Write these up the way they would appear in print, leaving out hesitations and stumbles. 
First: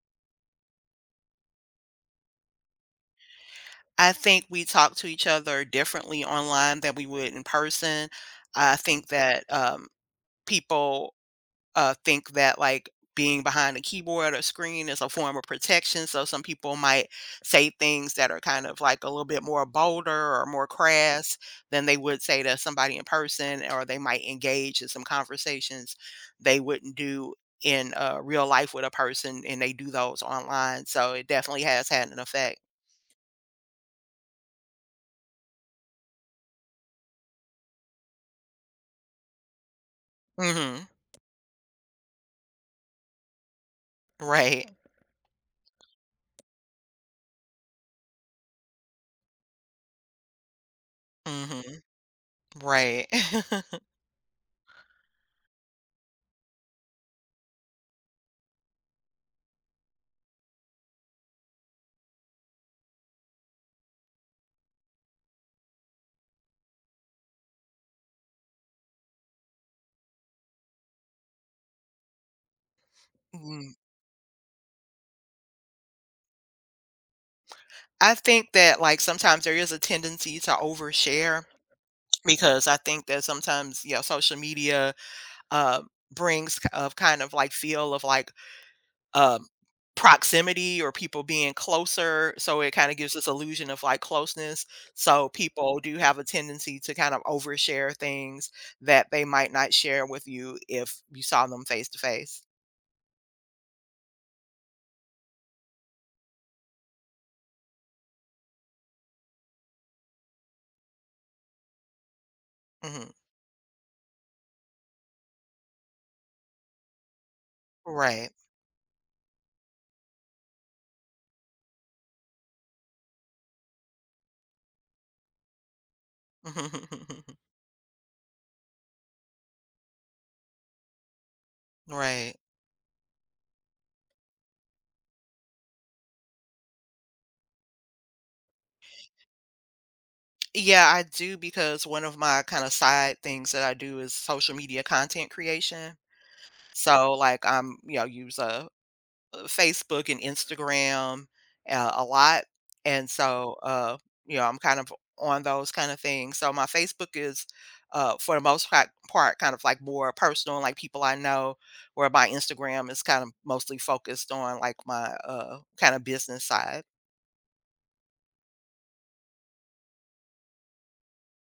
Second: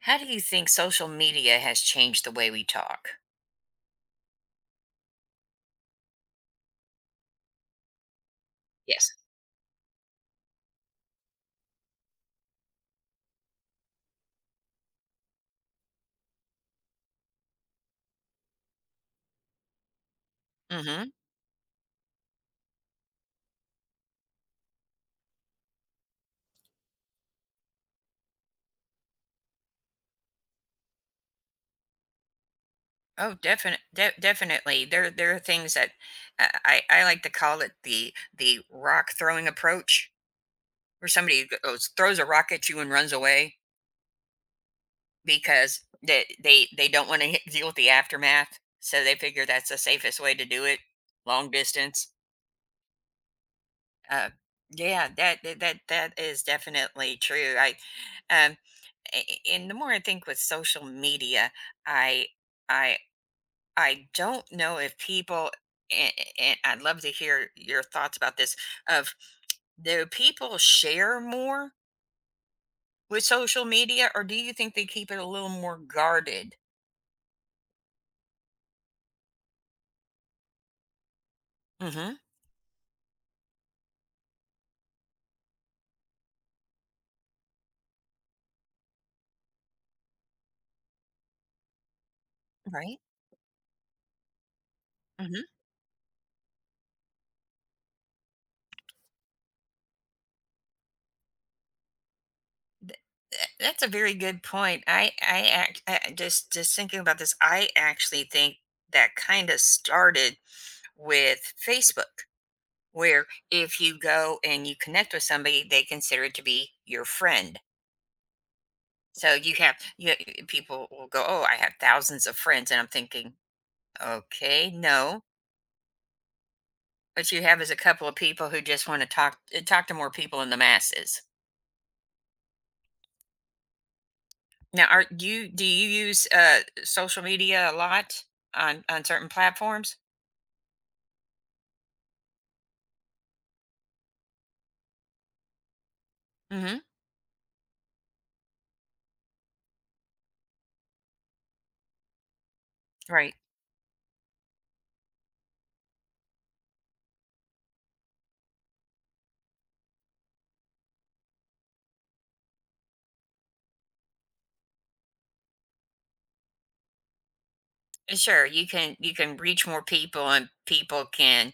How do you think social media has changed the way we talk? I think we talk to each other differently online than we would in person. I think Yes. that, people, think that, like, being behind a keyboard or screen is a form of protection, so some people might say things that are kind of, like, a little bit more bolder or more Mm-hmm. crass than they would say to somebody in person, or they might engage in some conversations they wouldn't do in, real life with a person, and they do those online, so it definitely has had an effect. Oh, definite, definitely. There are things that I like to call it the rock throwing approach, Mhm. where somebody goes, throws a rock at you and runs away Right. because they don't want to deal with the aftermath, so they figure that's the safest way to do it, long Mhm. distance. Right. Uh, yeah, that is definitely true. Um, and the more I think with social media, I I I don't know if people and, and I'd love to hear your thoughts about this of, do people share more with social Mm. media, or do you think they keep it a little more guarded? I think that, like, sometimes there is a tendency to overshare Mhm. because I think that sometimes, you know social media uh, brings k- of kind of like feel of like um, proximity or people being closer. So it kind of Right? gives this illusion of like closeness. So Mhm. people do have a tendency to kind of overshare things that they might not share with you if you saw them face to face. That's a very good point. I act I just thinking about this, I actually think that kind of started with Facebook, Mhm. where if you go and you connect with somebody, they consider it to be your friend. Right. So you have you, eh, people will go, "Oh, I have thousands of friends," and I'm thinking, "Okay, no." What you have is a couple of people who just want to talk, talk to more people in the masses. Right. Now, are you do you use social media a lot on certain platforms? Yeah, I do because one of my kind of side things that I do is social media content creation. Hmm. So, like, I'm, you know, use Facebook and Instagram a lot. And Right. so, you know, I'm kind of on those kind of things. So, my Facebook is, for the most part, kind of like more personal, like people I know, where my Instagram is kind of mostly focused on like my kind of business side. Sure, you can reach more people, and people can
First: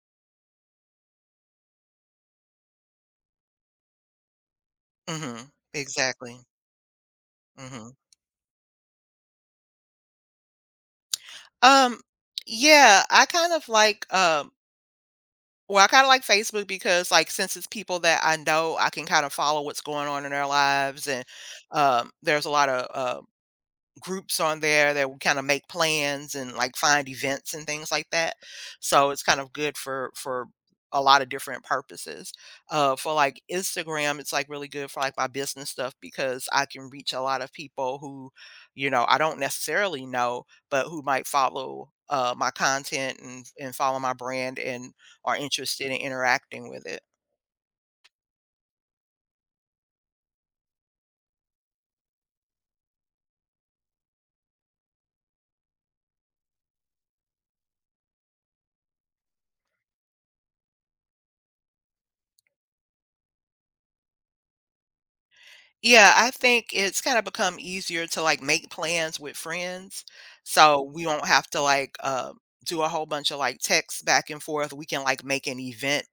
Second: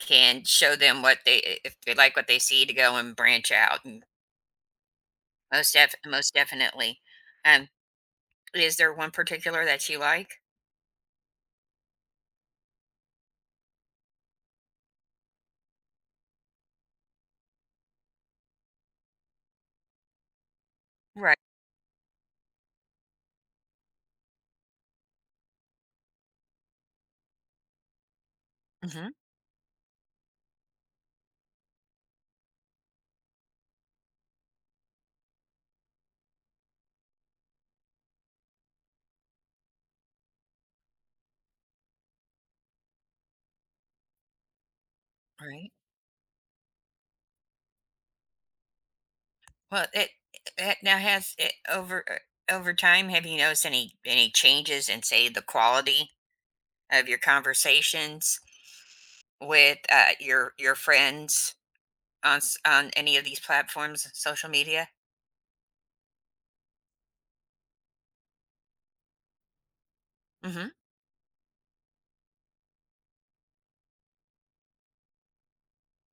show them what they, if they like what they see, to go and branch out and Hmm. most def most Exactly. definitely. Um, Mhm. is there one particular that you like? Um, yeah, I kind of like, well, I kind of like Facebook because, like, since it's people that I know, I can kind of follow what's going on in their lives, and Right. There's a lot of groups on there that will kind of make plans and like find events and things like that. So Mhm. it's kind of good for a lot of different purposes. For like Instagram, it's like really good for like my business stuff because I can reach a lot of people who, you know, I don't necessarily know, but who might follow my content and follow my brand and are Right. interested in interacting with it. Well, it now, has it over, over time, have you noticed any changes in, say, the quality of your conversations with, your friends on s on any of these platforms, social media? Yeah, I think it's kinda become easier to, like, make plans with friends, Mhm. so we don't have to, like, do a whole bunch of, like, texts back and forth. We can, like, make an event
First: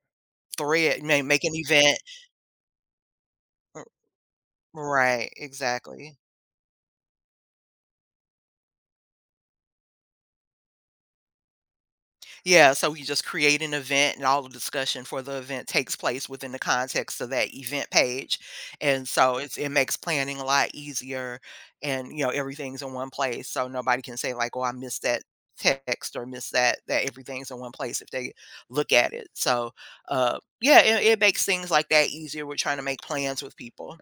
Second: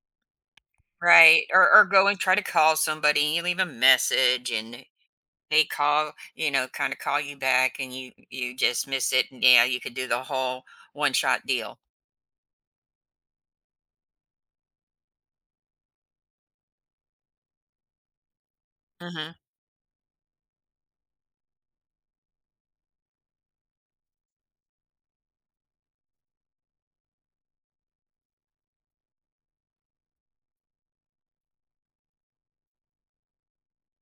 thread, ma make Right, an or event. go and try to call somebody, you leave a R message and right, they call, exactly. you know, kind of call you back and you just miss it, and yeah, you could do the whole one shot deal. Yeah, so we just create an event and all the discussion for the event takes place within the context of that event page. And Hmm. so it makes planning a lot easier, and you know everything's in one place so nobody can say like, "Oh, I missed that text or miss that that everything's in one place if they look at it." So, yeah, it makes things like that easier. We're trying to make plans with people.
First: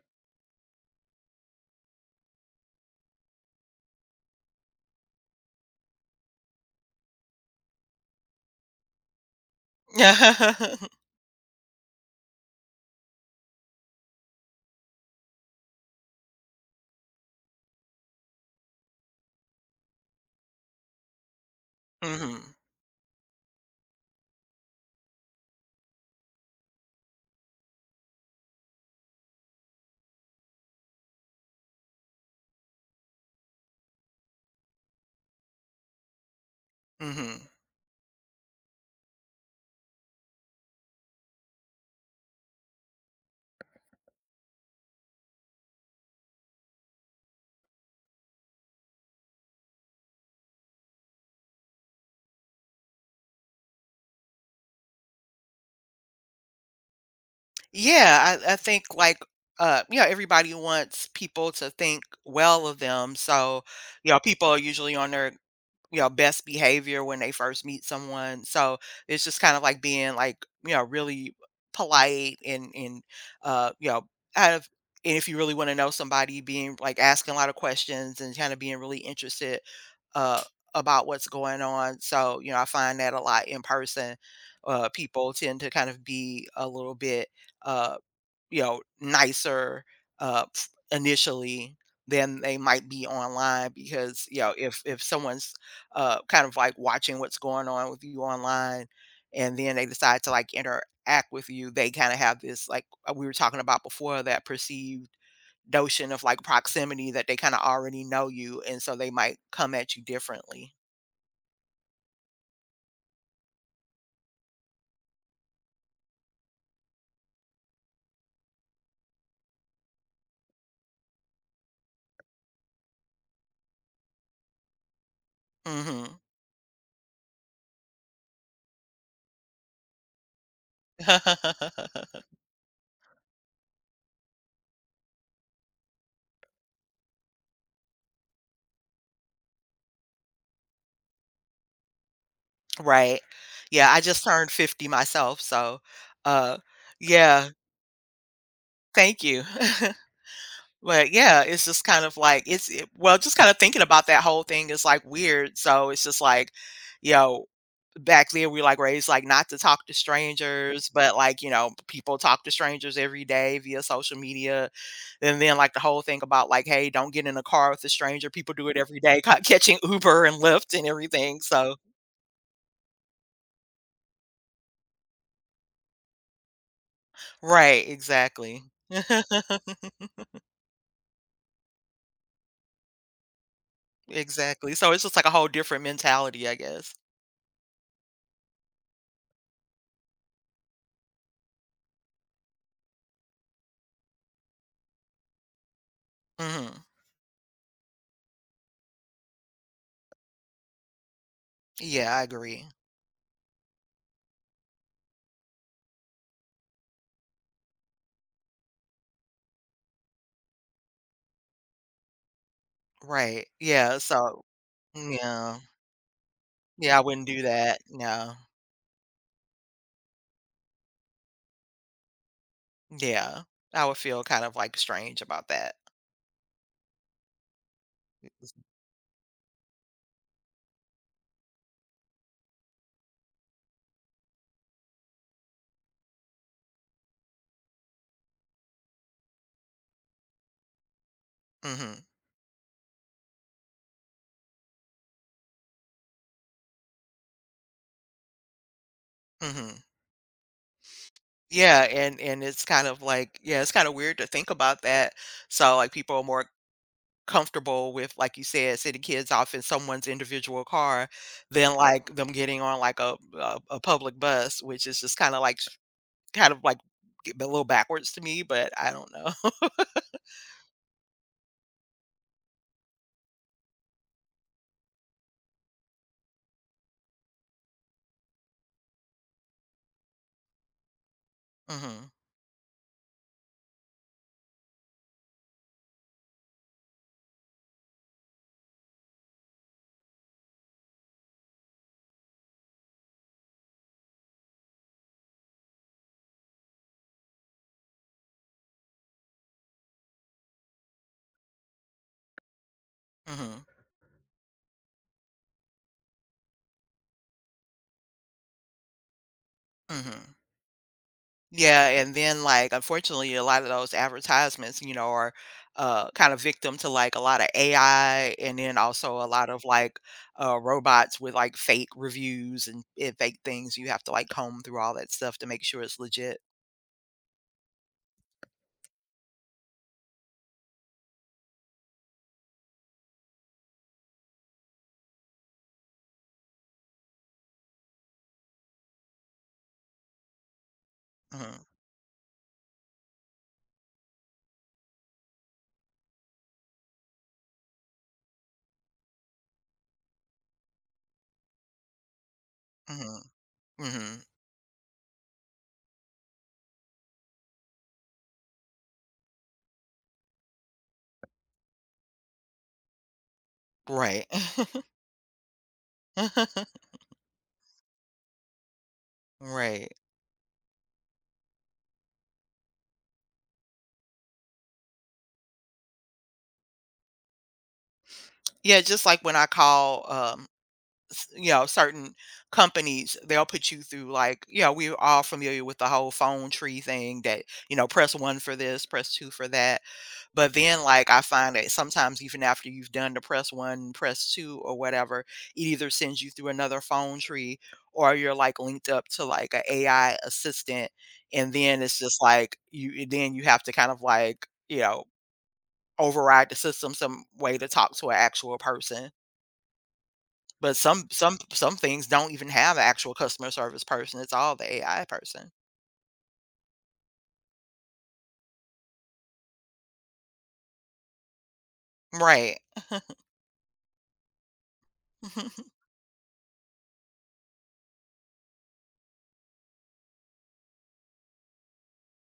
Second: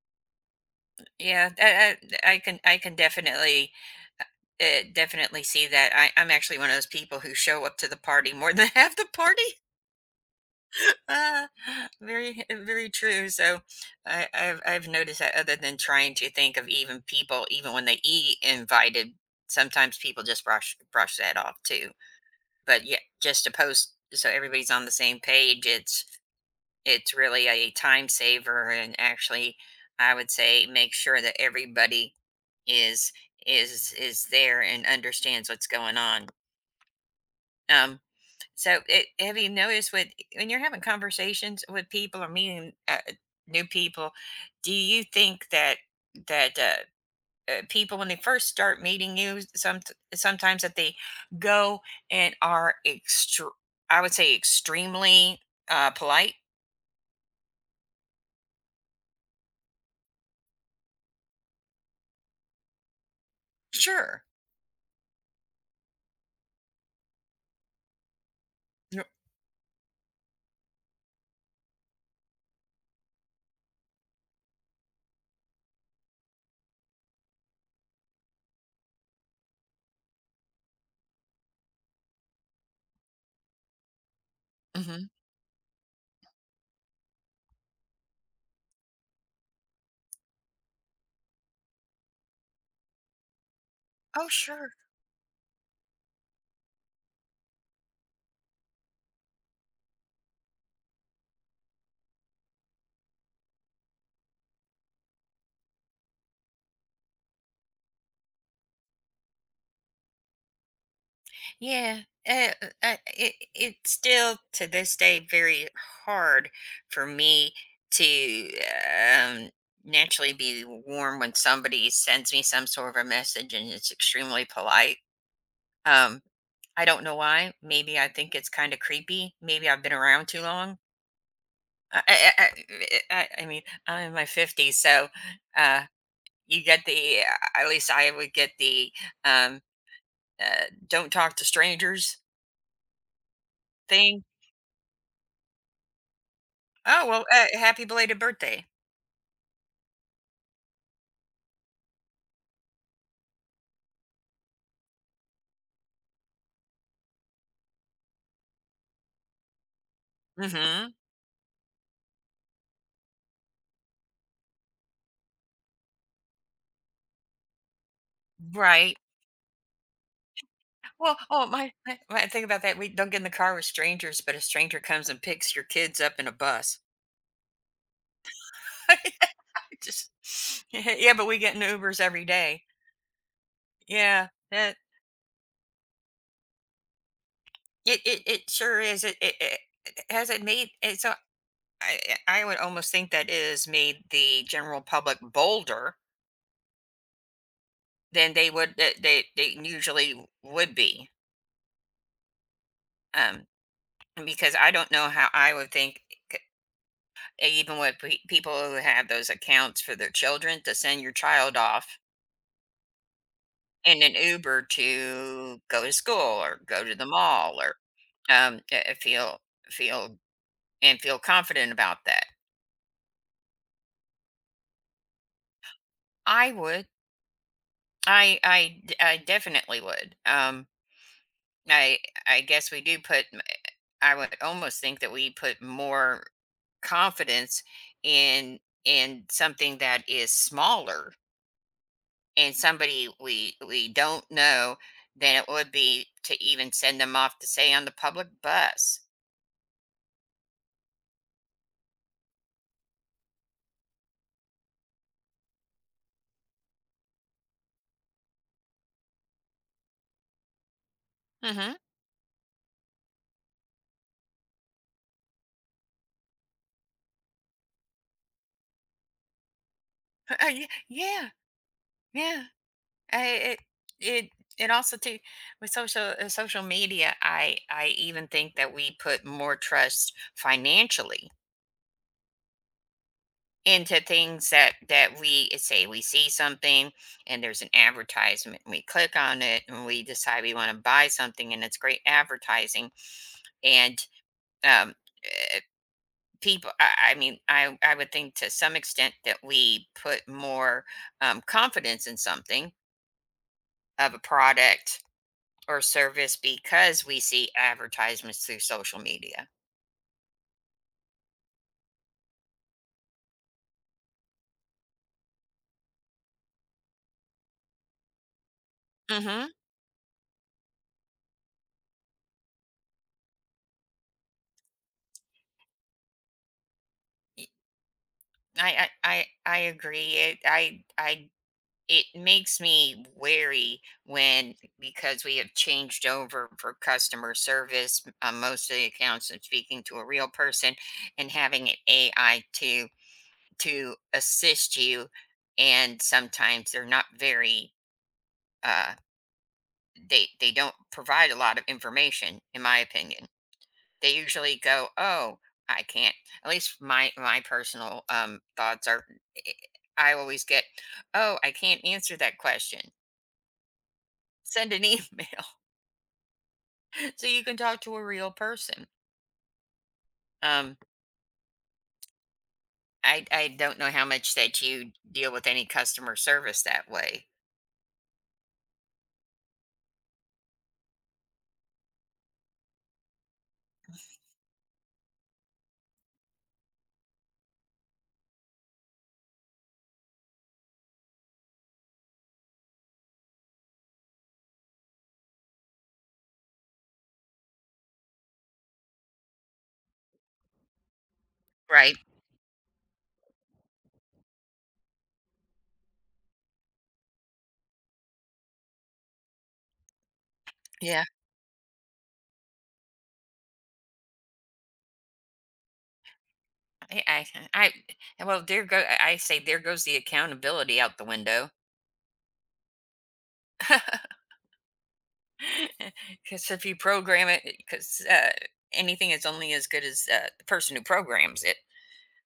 Yeah, that, I can definitely, uh, definitely see that. I'm actually one of those people who show up to the party more than half the party, uh, very, very true. So I've noticed that. Other than trying to think of, even people, even when they e invited, sometimes people just brush that off too. Mhm. But yeah, just to post so everybody's on the same page, it's really a time saver, and actually I would say make sure that everybody is is there and understands what's going on. Mhm. Um, so it, have you noticed with, when you're having conversations with people or meeting, new people, do you think that that uh, people, when they first start meeting you, some, sometimes that they go and are extr I would say extremely, uh, polite? Yeah, I think like you know, everybody wants people to think well of them. So, you know, Sure. people are usually on their you know, best behavior when they first meet someone. So it's just kind of like being like, you know, really polite and you know, out of and if you really want to know somebody, being like asking a lot of questions and kind of being really interested uh about what's going on. So, you know, I find that a lot in person. Hmm. People tend to kind of be a little bit uh you know, nicer, f initially than they might be online Oh, because, you know, sure. if someone's, kind of, like, watching what's going on with you online and then they decide to, like, interact with you, they kinda have this, like, we were talking about before, that perceived notion of, like, proximity that they kinda already know you, and so they might come at you differently. Yeah, it, it's still to this day very hard for me to, um, naturally be warm when somebody sends me some sort of a message and it's extremely polite. Mhm. Um, I don't know why. Maybe I think it's kind of creepy. Maybe I've been around too long. I I I mean, I'm in my 50s, so uh, you get the, at least I would get the, um, don't talk to strangers Right. Yeah, I thing. just turned 50 myself, so, uh, Oh well, yeah. happy belated birthday. Thank you. But yeah, it's just kind of like well, just kind of thinking about that whole thing is like weird. So it's just like, you know, back there we like raised like not to talk to strangers, Mm-hmm. but like you know people talk to strangers every day via social media, and then like the whole thing about like hey, don't get in a car with a stranger. People do it Right. every day, catching Uber and Lyft and Well, everything. oh, So my, think about that. We don't get in the car with strangers, but a stranger comes and picks your kids up in a bus. right, exactly, Just yeah, but we get in Ubers every day. Yeah, yeah. exactly. So it's just like a whole different mentality, I guess. It sure is. It has it made it so, I I would almost think that it has made the general public bolder Hmm. than they would, that they usually would be. Yeah, I agree. Um, because I don't know how I would think, c- even with people who have those accounts for their children, to send your child off Right, yeah, in an so Uber yeah, to go to school or go to yeah, I the wouldn't do mall, or, that, no, um, feel feel and feel confident about that. yeah, I would feel kind of, like, strange about that. I would. I definitely would. I I guess we do put, I would almost think that we put more confidence in in something that is smaller Mhm, and somebody we don't know, than it would be to even send them off to, say, on the public bus. mhm, yeah, and it's kind of like yeah, it's kinda weird to think about that, so, like, people are more comfortable with, like you said, sending kids off in someone's individual car Mm-hmm. than, like, them getting on, like, a public bus, which is just kinda, like, s kind of, like, a little backwards to me, but I don't know. Yeah, yeah. I, it it also too, with social, social media. I even think that we put more trust financially Mhm, into things, that that we, say we see something and there's an advertisement, we click on it and we decide we want to buy something, and it's great advertising, and, um, eh, people, I mean, I would think to some extent that we put more, confidence in something, mhm, of a product or service, because we see advertisements through social media. mhm. Yeah, and then, like, unfortunately, a lot of those advertisements, you know, are, kind of victim to, like, a lot of AI and then also a Hmm. lot of, like, robots with, like, fake reviews and fake things. You have to, like, comb through all that stuff to make sure it's legit. I, I agree. It, I It makes me wary when, because we have changed over for customer service, most of the accounts, of speaking to a real person and Mhm, having an AI to assist you, and sometimes they're not very, uh, they don't provide a lot of information, in my mhm, opinion. They mhm. usually go, oh, I can't, at least my, my personal, um, thoughts are, eh, I always get, oh, I can't answer that question. Right. Send an email. So you can talk to a real person. Right. Um, I don't know how much that you deal with any customer service that way. Yeah, just like when I call, you know certain companies they'll put you through like you know we're all familiar with the whole phone tree thing that you know press one for this press two for that, but then like I find that sometimes even after you've done the press one press two or whatever, it either sends you through another phone tree or you're like linked up to like a ai assistant, and then Right? it's just like you then you have to kind of like you know override the system some way to talk to an actual person, but Yeah, some things don't even have a actual customer service person, it's all the AI person. I I, I, and, well, there go, I say there goes the accountability out the window. Right. Because if you program it, because, anything is only as good as, the person who programs it.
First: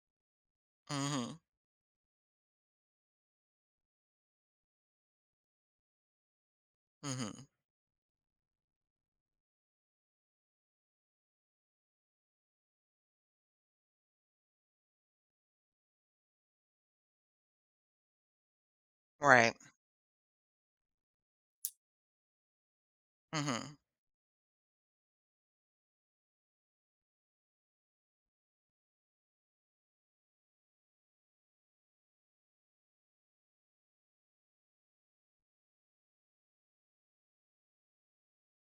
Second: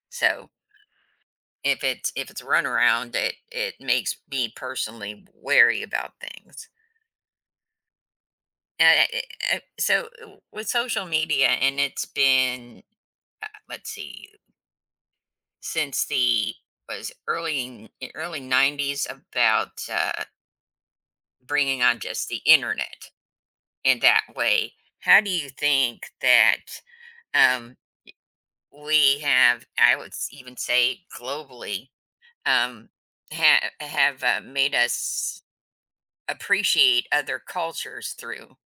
So Mhm. if it's, if it's a runaround, it makes me personally wary about things. Mhm. Uh, so, with social media, and it's been, let's see, since the, was early, early 90s, Right. about, bringing on just the internet Mhm. in that way, how do you think that, um, we have, I would even say globally, um, have, made us appreciate other cultures through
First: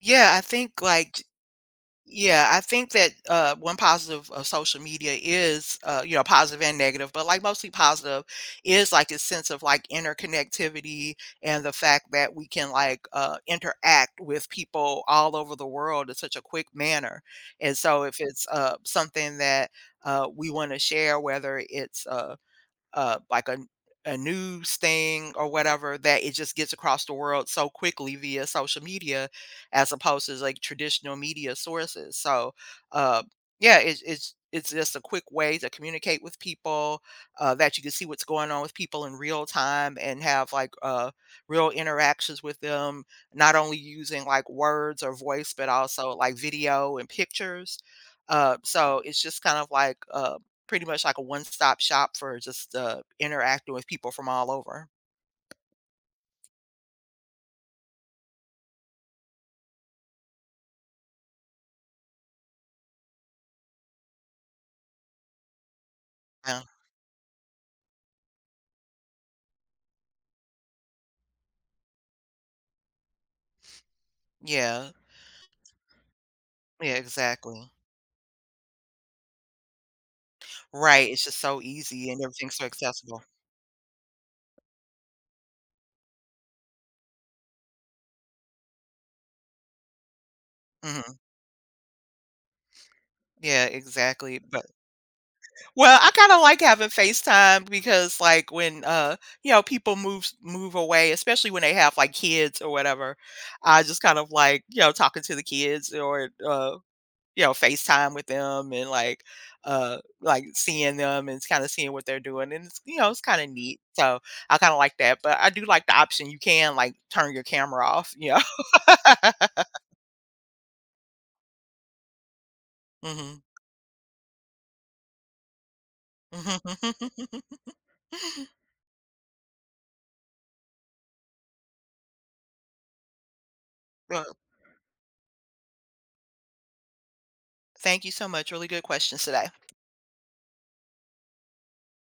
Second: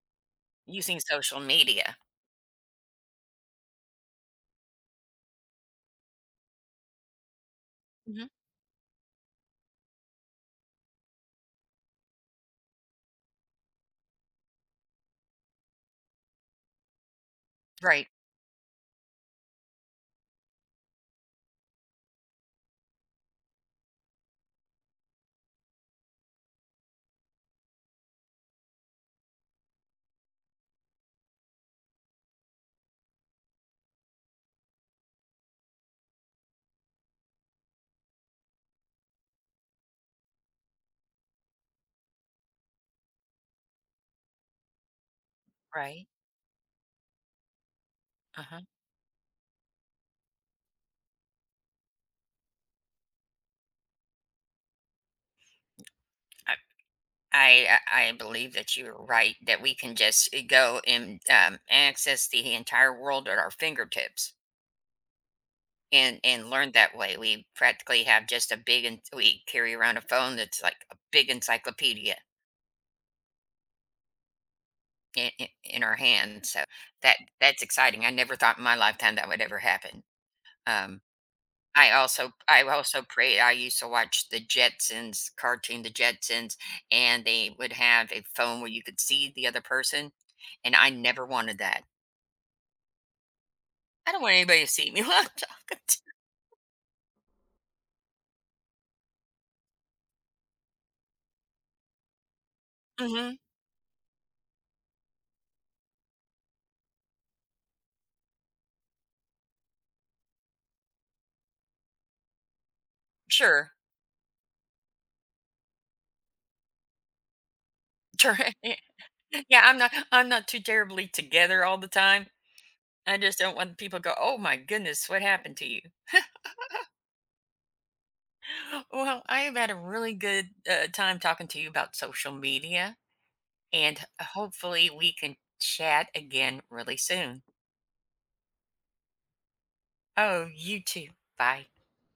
Yeah, I think, using like, social media? Yeah, I think that one positive of social media is, you know, positive and negative, but like mostly positive Hmm. is like a sense of like interconnectivity and the fact that we can like interact with people all over the world in such a quick manner. And so Right, if it's something that we want to share, whether it's like a news thing or whatever that it just gets across the world so quickly via social media as opposed to like traditional media sources so uh, yeah it's just a quick way to communicate with people that you can see what's going on with people in real time and have like real interactions with them not only using like words or voice but right. also like video and pictures Uh huh. so it's just kind of like pretty much like a one-stop shop for just, interacting with people from all over. I believe that you're right, that we can just, go and, access the entire world at our fingertips, and Yeah. learn that way. We practically have just a big en we carry around a phone that's like a big encyclopedia Yeah. in our hand, so Yeah, that that's exactly. exciting. I never thought in my lifetime that would ever happen. Um, Right, it's just so easy and everything's I so also accessible. pray, I used to watch the Jetsons cartoon, the Jetsons, and they would have a phone where you could see the other person, and I Mhm. never wanted that. Yeah, I don't want exactly, anybody to but see me while I'm talking to. well, I kinda like having FaceTime because, like, when, you know, people move away, especially when they have, like, kids or Mm. whatever, Mhm. I just kind of like, you know, talking to the kids or, you know, FaceTime with them and like seeing them and kind of seeing what they're doing. And it's, you know, it's kind of Sure. neat. So I kind of like that. But I do like the option you can like turn your camera off, you Sure. know. Yeah, I'm not too terribly together all the time. I just Hmm. don't want people to go, "Oh my goodness, what happened to you?" Well, I have had a really good, time talking to you about social media, and Well, hopefully we can chat again really soon. thank you so much. Really good questions today. Oh, you too. Bye.